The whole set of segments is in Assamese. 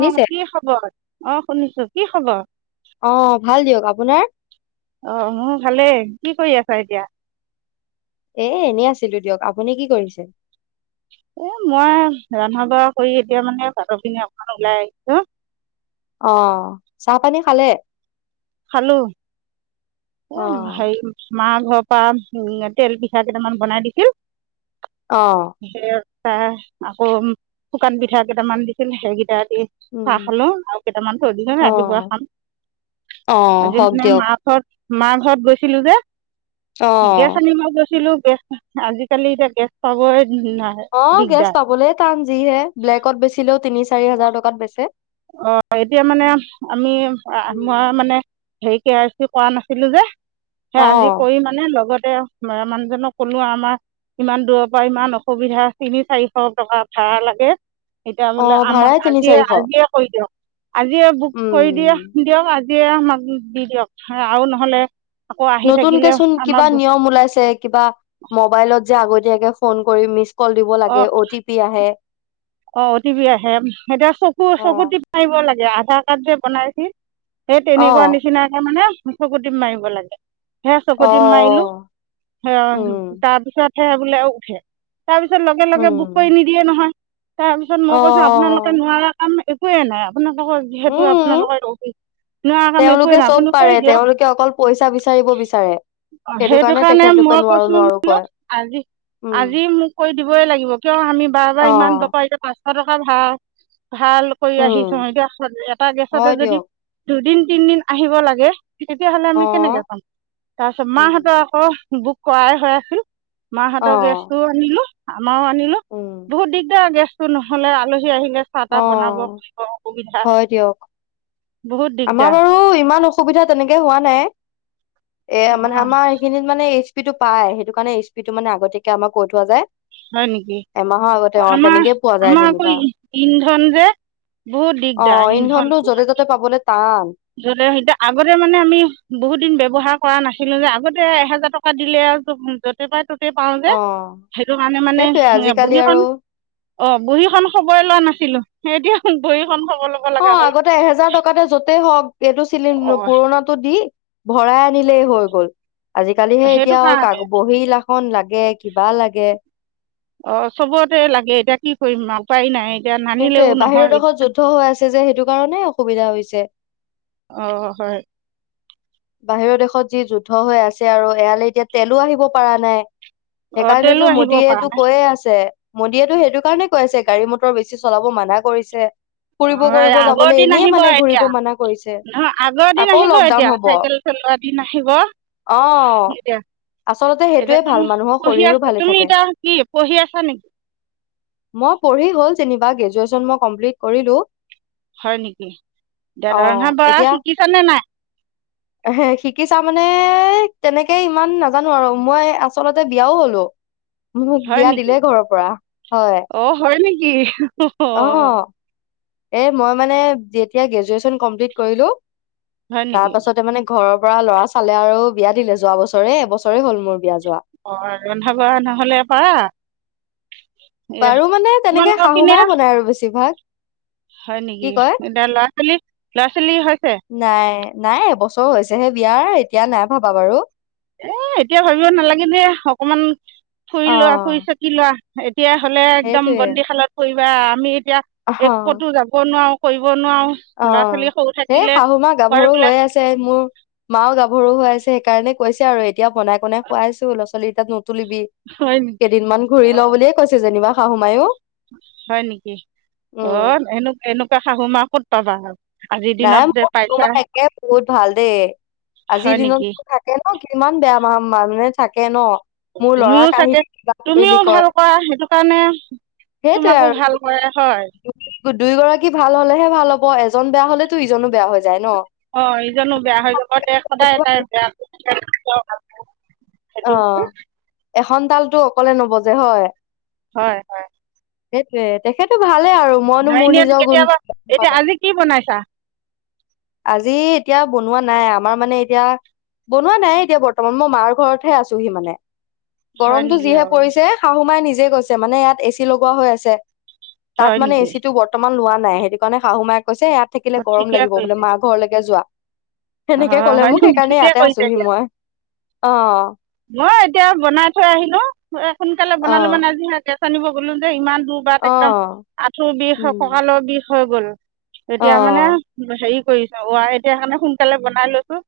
অ কি খবৰ। অ শুনিছো কি খবৰ। অ', ভাল দিয়ক আপোনাৰ? অ মোৰ ভালেই কি কৰি আছ। হয় দিয়া। এ এনেই আছিলো দিয়ক আপুনি কি কৰিছে। উম মই ৰন্ধা বঢ়া কৰি এতিয়া মানে বাটৰ পিনে অখন ওলাই আহিছো। অ চাহপানী খালে। খালো। অ', [unintelligible] ঘৰ পৰা উ তেল পিঠা কেইটামান বনাই দিছিল। অ', সেই। আকৌ শুকান পিঠা কেইটামান দিছিল সেইকেইটাত। উম, চাহ খালো আৰু কেইটামান তৈ দিচু হয় ৰাতিপুৱা অ', খাম। অ', আজি হওক মানে দিয়ক। মাছত মা ঘৰত গৈছিলো যে। গেছ অ', আনিব গৈছিলো। গেছ আজিকালি এতিয়া গেছ পাবই। অ গেছ দিগদাৰ পাবলেে টান। যিহে ব্লেকত বেচিলেও তিনি চাৰি হাজাৰ টকাত বেচে। অ এতিয়া মানে, আমি উম। মই মানে হেইত। কে আৰ চি কৰা নাছিলো যে সে আজি অ', কৰি মানে লগত সেয়া নয়ন মানুহজনক কলো আমাৰ ইমান দূৰৰ পৰা ইমান অসুবিধা তিনি চাৰিশ টকা ভ়াড়া লাগে। এতিয়া বোলে অ', আমাক ভাড়াই তিনি আজিয়ে চাৰিশ, আজিয়ে [unintelligible] আজিযে বুক কৰি দিয়া উম। দিয়ক আজি। দিয়ে আমাক দি দিয়ক আৰু নহলে। আকৌ আহি থাকিলে নতুনকে চোন আমাৰ কিবা নিয়ম ওলাইছে কিবা মবাইলত যে আগতীয়াকে ফোন কৰি মিঢ কল দিব অঁ লাগে অ' টি পি আহে। অ টিপি আহে এতিয়া চকু চকু অ', টিপ মাৰিব লাগে আধাৰ কাৰ্ড যে বনাইছিল সেই তেনেকুৱা অ', নিচিনাকে মানে চকু টিপ মাৰিব লাগে সেয়া চকু টিপ মাৰিলো অ', সেয়া উম। তাৰপিছত হে বোলে উঠে তাৰপিছত লগে লগে বুক কৰি উম নিদিয়ে নহয় তাৰ পিছত অ মই কৈছো আপোনালোকে নোৱাৰা কাম একো চকুৱেই না আপোনালোক যিহেতু উম আপোনালোকৰ নোৱাৰা কাম একোৱ তেওঁলোকে নাই চব আপুনি পাৰে কৰি দিয়ক তেওঁলোকে অকল পইচা বিচাৰিব বিচাৰে সেইটো কাৰণে তেখেতলোকে মই নোৱাৰো কৈছো নোৱাৰো বোলো কয় আজি উম আজি মোক কৰি দিবই লাগিব কিয় আমি বাৰে অ বাৰে ইমান দূ পাঁচশ টকা ধাৰ ভাল কৰি আহিছো উম এতিয়া এটা গেছতে হয় যদি দিয়ক দুদিন তিনদিন আহিব লাগে তেতিয়াহ'লে অ আমি কেনেকে পাম তাৰ পিছত মা উম হঁতে আকৌ বুক কৰাই হৈ আছিল অ মাহঁতৰ গেছটোও আনিলো মাৰও আনিলো উম বহুত দিগদাৰ গে নহ'লে আল আহিলে চাহ তাহ অ বনাব খুজিব অসুবিধা হয় দিয়ক বহুত আমাৰ দিগদাৰ বাৰু ইমান অসুবিধা তেনেকে হোৱা নাই এ অঁ মানে আমাৰ এইখিনিত মানে স্পীডটো পায় সেইটো কাৰণে স্পীডটো মানে আগীয়াকে আমাৰ কৈ থোৱা যায় হয় নেকি এমাহৰ আগতে অ আমাৰ তেনেকেই পোৱা যায় আমাৰ আকৌ যেনিবা ইন্ধন যে বহুত অ দিগদাৰ ইন্ধন ইন্ধনটো য'তে পোৱা। ত'তে পাবলে টান গলে সেই আগতে মানে আমি বহুত দিন ব্যৱহাৰ কৰা নাছিলো যে আগতে এহেজাৰ টকা দিলে আৰু য'তে পাই ত পাও যে অ সেইটো কাৰণে মানে সেইটোয়ে আজিকালি বহীখন আৰু অ বহীখন খবই লোৱা নাছিলো এতিয়া বহী অ আগতে এহেজাৰ টকাতে য'তেই হওক এইেইটো অঁ চিলিণ্ডাৰ পুৰনাটো দি ভৰাই আনিলেই হৈ গ'ল আজি কালিহে সেইটো এতিয়া কাৰণে কাক বহি লা বহি খন‌লাগে কিবা লাগে অ চবতে লাগে এতিয়া কি কৰিম উপায় নাই এতিয়া সেইটো নানিলেও এ বাহিৰৰ নহয় দেশত যুদ্ধ হৈ আছে যে সেইটো কাৰনে অসুবিধা হৈছে অঁ হয় বাহিৰৰ দেশত যি যুদ্ধ হৈ আছে আৰু এয়ালৈ এতিয়া তেলো আহিব পৰা নাই অঁ তেলো সেইকাৰণেতো আহিব পৰা মোদীয়েটো নাই কৈয়ে আছে মোদীয়েতো সেইটো কাৰণে কৈ আছে গাড়ী মটৰ বেছি চলাব মানা কৰিছে ফুৰিব অ কৰিব আগৰ যাবলৈ দিন এনেই আহিব মানে ঘূৰিব এতিয়া মানা কৰিছে নহয় আগৰ দিন আকৌ আহিব লকডাউন এতিয়া হব চাইকেল চলোৱা দিন আহিব অ এতিয়া আচলতে এতিয়া সেইটোৱে ভাল তুমি মানুহৰ পঢ়ি শৰীৰো আছা ভালে তুমি থাকে। এতিয়া কি পঢ়ি আছা নেকি ইবা গেজুয়েচন কমপ্লিট কৰিলো হয় নেকি অ ৰন্ধা বৰা শিকিছা নে নাই হে শিকিছা মানে তেনেকে ইমান নাজানো আৰু মই আচলতে বিয়াও হলো মোক হয় বিয়া নেকি দিলে ঘৰৰ পৰা হয় অঁ হয় নেকি অ অ অঁ এ মই মানে যেতিয়া গ্ৰেজুৱেচন কমপ্লিট কৰিলো হয় তাৰ নেকি পাছতে মানে ঘৰৰ পৰা ল'ৰা ছালে আৰু বিয়া দিলে যোৱা বছৰে এবছৰে হ'ল মোৰ বিয়া যোৱা অ ৰন্ধা বহা নহলে পাৰা এ পাৰু মানে তেনেকে তোমালোকৰ শাহু পিনে মায়ে বনাই আৰু বেছিভাগ। হয় কি নেকি? কয় এতিয়া ল'ৰা-ছোৱালী ল'ৰা-ছোৱালী হৈ নাই। নাই এবছৰ হৈছেহে বিয়াৰ, এতিয়া নাই ভবা বাৰু। এ এতিয়া ভাবিব নালাগে দিয়া, অকমান ফুৰি লোৱা, অ ফুৰি-চাকি লোৱা। [inaudible] তেতিয়া হলে একদম সেইটোৱে বন্দিশালত পৰি বা আমি এতিয়া অহ এ ক'তো যাব নোৱাৰো অ', এই শাহু মা কয় গাভৰু বোলে হৈয়ে আছে, মোৰ মাওঁ গাভৰু হৈ আছে। সেইকাৰণে কৈছে আৰু এতিয়া বনাই-বনাই খোৱাইছো ছোৱালীৰ [inaudible] তুলিবি, হয় নেকি কেইদিনমান ঘূৰি ল' বুলিয়ে কৈছে যেনিবা। শাহু মায়ো। হয় নেকি? অ' উম এনোক, এনো কোৱা শাহু মা ক'ত পাবা আৰু? আজিৰ নাই দিনত যে মোৰ পাইছা তোমাৰ একে বহুত ভাল দেই, আজিৰ হয় নেকি দিনতো থাকে ন? কিমান বেয়া মা মানুহে থাকে ন? মোৰ তুমিও ল'ৰাক আহি চাগে কিবা কৰিলি তুমিও কয়। ভাল কৰা সেইটো কাৰণে সেইটোৱে তোমাকো ভাল কৰে হয় আৰু দুই গৰাকী ভাল হ'লেহে ভাল হ'ব। অ' এজন বেয়া হলে টো ইজনো বেয়া হৈ যায় ন? অ' ইজনো বেয়া হৈ যাব, তে সদায় তাই বেয়া টোকে তেতিয়াহে ভাল হব সেইটো অ পিছে এখন তালটো অকলে নবজে হয়? হয় হয়। সেইটোয়ে, তেখেতো ভাল লেই আৰু মইনো মোৰ ঘাইনীয়েটো নিজৰ গুণ কেতিয়াবা কি কম এতিয়া হয়? আজি কি বনাইছা আজি এতিয়া বনোৱা নাই, আমাৰ মানে এতিয়া, বনোৱা নায়ে এতিয়া বৰ্তমান মই মাৰ ঘৰত হে আছোহি মানে। হয় গৰমটো নেকি যিহে অ পৰিছে শাহু মায়ে নিজ -জে গৈছে, মানে ইয়াত এ চি লগোৱা হৈ আছে। তাত হয় মানে নেকি এচি টো বৰ্তমান লোৱা নাই,। নাই সেইটো কাৰণে শাহু মাক,। কৈছে ইয়াত থাকিলে অ গৰম ঠিকে লাগিব বোলে কৰিছে মা ঘৰলৈকে যোৱা'। অ সেনেকে কলে হয় মোক নেকি সেইকাৰণে ঠিকে ইয়াতে কৰিছে আছোহি দিয়া মই অ-ও মই এতিয়া বনাই থৈ আহিলো'। সোনকালে অ বনালো মানে আজি হে গেছ জানিব গ'লো যে ইমান দুবা তিনিবা অ একদম আঁঠুৰ বিষ অ উম ককালৰ বিষ হয় বল'। অ এতিয়া মানে হেৰি কৰিছ এতিয়া কাৰণে সোনকালে বনাই লৈছো'।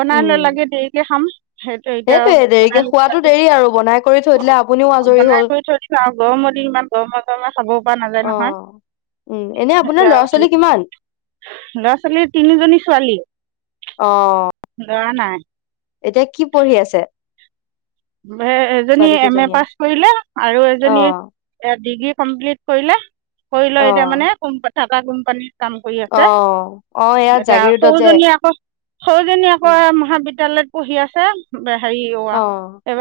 বনাই উম লৈ লাগে দেৰিকে খাম সেইটোৱে এতিয়া সেইটোয়ে বনাই দেৰিকে ল খোৱাতো দেৰি আৰু বনাই কৰি থৈ দিলে আপুনিও আজৰি বনাই হ'ল কৰি থৈ দিছো আও গৰমৰ দিন ইমান গৰমে গৰমে খাব পৰা নাযায় অ নহয় উম এনে আপোনাৰ লৰা ছোৱালী কিমান ছোৱালীৰ তিনিজনী ছোৱালী অ ল'ৰা নাই'। এতিয়া কি পঢ়ি আছে এজনী ছোৱালী এম এ কেইজনীয়ে পাছ কৰিলে আৰু অ এজনী ডিগ্ৰী কমপ্লিট কৰিলা'। কৰি ল অ এতিয়া মানে কম পা,। থকা কোম্পানী'। কাম কৰি অ আছে অ এয়া এতিয়া জাগিৰোডত যে সৌজনী আকৌ সৌৰুজনী আকৌ উম মহাবিদ্যালয়ত,। পঢ়ি আছে ব'। সি অ,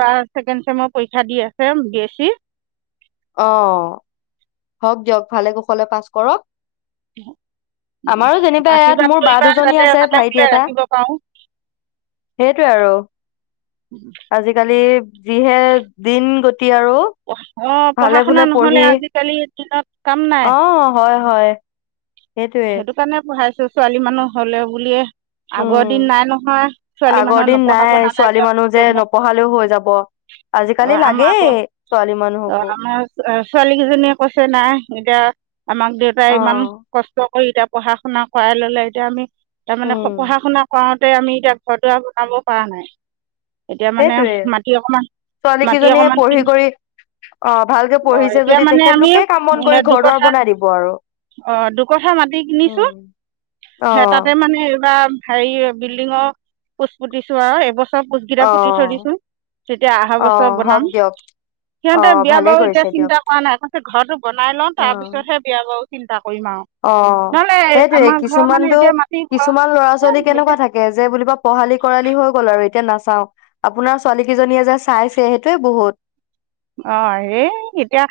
অঁ। ছেকেম চেম পৰীক্ষা দি আছে বি এছ চি,। অঁ হওঁক দিয়ক ভালে কুশলে পাছ কৰক আমাৰো যেনিবা ইয়াত আশীৰ্বাদ মোৰ বা কৰিবা দুজনী যাতে আছে ভালে ভাইটি বোলে এটা ৰাখিব পাৰোঁ সেইটোৱে আৰু আজিকালি যিহে দিন গো,। এতি আৰু'। অঁ ভালে পঢ়া ভুলে শুনা পঢ়ি নহলে আজিকালিৰ দিনত কাম অ নাই'। হয় হয়,। সেইটোৱে সেইটো কাৰণে পঢ়াইছো,। ছোৱালী মানুহ হলে বুলিয়ে'। আগৰ উম দিন নাই নহয় ছোৱালী আগৰ মানুহৰ দিন নপঢ়াব নাই ছোৱালী নালাগে অঁ মানুহ যে নপঢ়ালেও হৈ যাব। আজিকালি আমাৰ লাগেই আকৌ ছোৱালী অঁ মানুহকো আমাৰ ছোৱালী কেইজনীয়ে কৈছে নাই এতিয়া আমাক দেউতাই অ ইমান কষ্ট কৰি এতিয়া পঢ়া শুনা কৰাই ললে এতিয়া আমি তাৰমানে উম পঢ়া শুনা কৰা এ আমি এতিয়া ঘৰ- দুৱাৰ বনাব পৰা নাই। এতিয়া মানে সেইটোৱে মাটি অকমান ছোৱালী মাটি কেইজনীয়ে অকমান পঢ়ি কিনি কৰি অঁ ভালকে অঁ পঢ়িছে এতিয়া যদি, মানে আমি তেখেতলোকে কাম বন কৰি ঘৰ দুৱাৰ বনাই দিব আৰু। একঠা মাটি কিনিছোঁ উম অ তাতে মানে কিবা হেৰি বিল্ডিঙৰ পোচ পুতিছো আৰু এইব চব পোষ্টকেইটা অ পুতি থৈ দিছোঁ তেতিয়া অহা অ বছৰ বনাম হওক দিয়ক অ সিহঁতৰ বিয়া ভালে বাৰু এতিয়া কৰিছে দিয়ক চিন্তা কৰা নাই ঘৰটো বনাই লওঁ অ তাৰপিছতহে বিয়া বাৰু চিন্তা কৰিম আৰু। অ নহ'লে সেইটোৱে আমাৰ ঘৰ মানে কিছুমানতো এতিয়া মাটি ঘৰ কিছুমান ল'ৰা ছোৱালী কেনেকুৱা এতিয়া থাকে, যে বুলিব পঢ়ালি-কৰালি হৈ গ'ল আৰু। তেতিয়া নাচাওঁ। আপোনাৰ ছোৱালী কেইজনীয়ে যে চাইছে সেইটোৱে বহুত। অ ৰেই, এতিয়া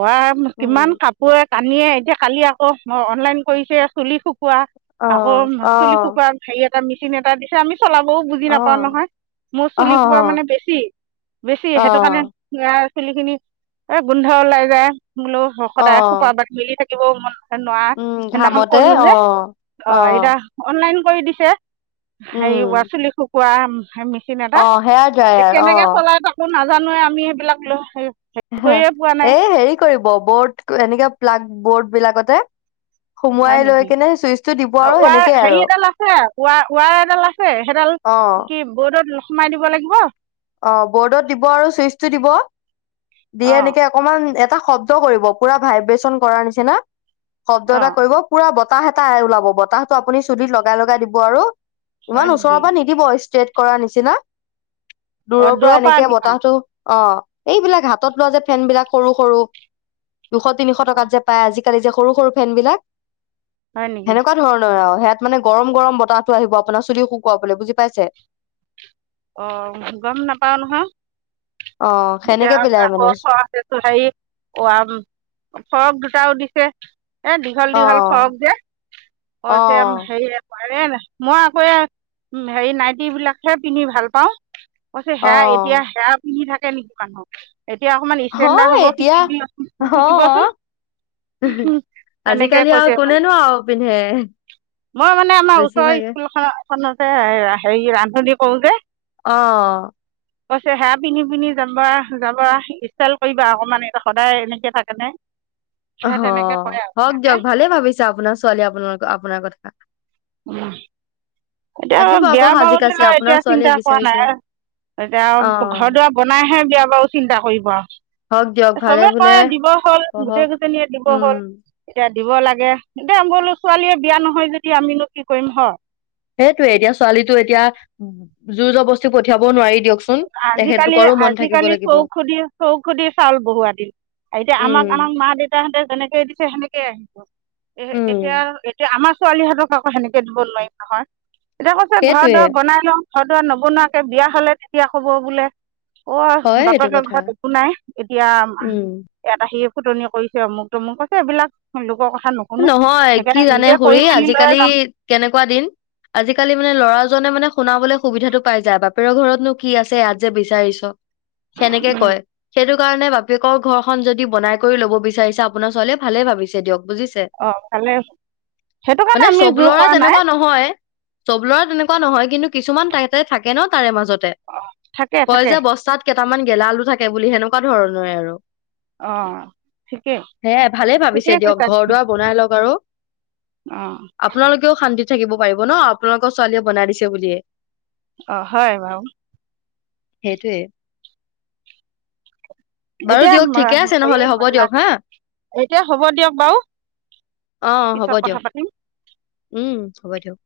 ৰাম উম কিমান কাপোৰত। কানিয়ে এতিয়া কালি আকৌ মই, অনলাইন কৰিছোঁ চুলি শুক শুকুৱা আকৌ, অ', মাচল অ', শুকুৱা হেৰি, কিবা মিচিন এটা দিছে আনি চলাবও বুজি নাপাওঁ অ', নহয়, মোৰ অ', চুলি সোপা অ', মানে বেছি বেছি সেইটো কাৰণে, অ', অ চুলি খিনি, এ গোন্ধ ওলাই যায়। বোলোঁ সদায় সোপা অ', বাট মিলি থাক এই মই [unintelligible] হেৰোৱা, উম, সেইদিনাখন ঘামতে ক'লোঁ যে অ', অ এতিয়া অনলাইন কৰি দিছে। হাৰেৱা চুলি শুক খোৱা আমি [inaudible] অঁ সেয়া যায় আৰু অঁ তাকো নাজানোৱে আমি ধ্বনিবোৰ স্পষ্ট নহয়। হা, এ হেৰি কৰিব ব'ত এনেকে। প্লাগ, বোৰ্ড বিলাকতে। হয় সুমুৱাই লৈ নেকি কেনে চুইচটো দিব আৰু ৱাৰ সেনেকে হেৰি আৰু এডাল আছে ৱাৰ ৱাৰ এডাল আছে সেইডাল অ', কি বৰ্ডত সোমাই দিব লাগিব অ বৰ্ডত দিব আৰু চুইচটো দিব দিয়ে অঁ নেকি অকণমান এটা শব্দ কৰিব পূৰা ভাইব্ৰেচন কৰাৰ নিচিনা শব্দ এটা অঁ কৰিব পূৰা বত বতাহ এটা ওলাব বতাহটো আপুনি চুুলিত লগাই লগাই দিব আৰু হয় ইমান ওচৰৰ নেকি পৰা নিদিব ষ্টেট কৰা নিচিনা অঁ দূৰৰ পৰা এনেকে আনিম আৰু বতাহটো অঁ এইবিলাক হাতত লোৱা যে ফেন বিলাক সৰু সৰু দুশ তিনিশ অঁ টকাত যে পায় আজি এই যে সৰু সৰু ফেন বিলাক হয় নেকি হেনেকুৱা ধৰণৰ আৰু ইয়াত মানে গৰম গৰম বতাহটো আহিব আপোনাৰ চুলিও শুকুৱাবলৈ বুজি পাইছে অঁ গম নাপাওঁ নহয় অ এতিয়া সেনেকে পেলাই আকৌ মানে হেৰি ফৰক দুটাও দি এ এ দীঘল অ দীঘল ফ্ৰকযে অ হেৰি নাই মই আকৌ হেৰি নাইটি বিলাকহে পিন্ধি ভাল পাওঁ কৈছে অ সেয়া এতিয়া সেয়া পিন্ধি থাক আছে নেকি মানহক এতিয়া অকমান ষ্টেণ্ডাৰ হয় হ'ব এতিয়া শিকিবি অ শিকিবাচোন সেনেকে আজিকালি আৰু কৈছে মানে কোনেনো আৰু পিন্ধে মই মানে আমাৰ ওচৰৰ বেছিভাগে স্কুলখন খনতে ৰান্ধনী কৰো যে অ কৈছে সেৱা পিন্ধি পিন্ধি যাবা যাবা ষ্টাইল কৰিবা অকমান সদায় এনেকে থাকে নে অ হওক দিয়ক ভালেই ভাবিছা আপোনাৰ ছোৱালী আপোনাৰ আপোনাৰ কথা উম এতিয়া থাকিব আকৌ বিয়া সাজি বাৰু কাচি থও আপোনাৰ এতিয়া ছোৱালীয়ে চিন্তা কৰা বিচাৰিছে নাই এতিয়া ঘৰ অ', দুৱাৰ বনাইহে বিয়া বাৰু চিন্তা কৰিব হওক দিয়ক আৰু ভালে চবে বোলে কয় দিব হল গোটেই পঢ়ক। গেজনীয়ে দিব উম, হলয়া দিব লাগে দে বোলো ছোৱালীয়ে বিয়া নহয় যদি আমিনো কি কৰিম হ সেইটোয়ে এতিয়া ছোৱালীটো এতিয়া উ যু যৱস্তী পঠিয়াব ও নোৱাৰি দিয়কচোন। আজিকালি তেখেতলোকৰো মন থাকিব আজিকালি লাগিব। চৌ খুধি চৌ খুধি চাউল বহুৱ দিল এতিয়া উম, আমাক আমাক মা দেউতাহঁতে যেনেকে দিছে সেনেকে ে আহিব [unintelligible] এ উম, এতিয়া এতিয়া আমাৰ ছোৱালীহঁতক আকৌ সেনেকে দিব নোৱাৰিম নহয় এতিয়া কৈছে ঘৰত সেইটোয়ে দৰ বনাই লওঁ ঘদা নবনোৱাকে বিয়া হলে য়া হ'ব বোলে অ হয় সেইটো বাটকে কথা। ঘৰত একো নাই এতিয়া উম, এটা সি ফুতনি কৰিছে অমুক তমুক মোক কৈছে এইবিলাক লোকৰ কথা নুশুনো নহয় কি সেইকাৰণে জানে নিজে কৰি খুুৰী মেলি লৈ আজিকালি যাম কেনেকুৱা দিন আজিকালি মানে ল'ৰাজনে মানে শুনাবলৈ সুবিধাটো পাই যায় বাপেৰ ঘৰতনো কি আছে ইয়াত যে বিচাৰিছ সেনেকে উম কয় সেইটো কাৰণে বাপেকৰ ঘৰখন যদি বনাই কৰি ল'ব বিচাৰিছা আপোনাৰ ছোৱালীয়ে ভালে ভাবিছে দিয়ক বুজিছে। অ ভালে সেইটো মানে কাৰণে আমি চব জোৰ ল'ৰা কৰা নাই তেনেকুৱা নহয় চব লৰা তেনেকুৱা নহয় কিন্তু কিছুমান তাতে থাকে ন তাৰে মাজত অ থাকে কয় থাকে যে বস্তাত কেইটামান গেলা আলু থাকে বুলি, সেনেকুৱা ধৰণৰে আৰু। অ ঠিকেই, সেয়াই ভালেই ভাবিছে ঠিকেই দিয়ক কৈছা। ঘৰ তুমি দুৱাৰ বনাই লওক আৰু, অ আপোনালোকেও শান্তি থাকিব পাৰিব ন, আপোনালোকৰ ছোৱালীয়ে বনাই দিছে বুলিয়ে। অ হয় বাৰু। সেইটোৱে। এতিয়া বা হেৰি বাহানা। দিয়ক হা এতিয়া হব দিয়ক। বাৰু অ, হ'ব পিছত কথা দিয়ক। পাতিম উম, হ'ব দিয়ক।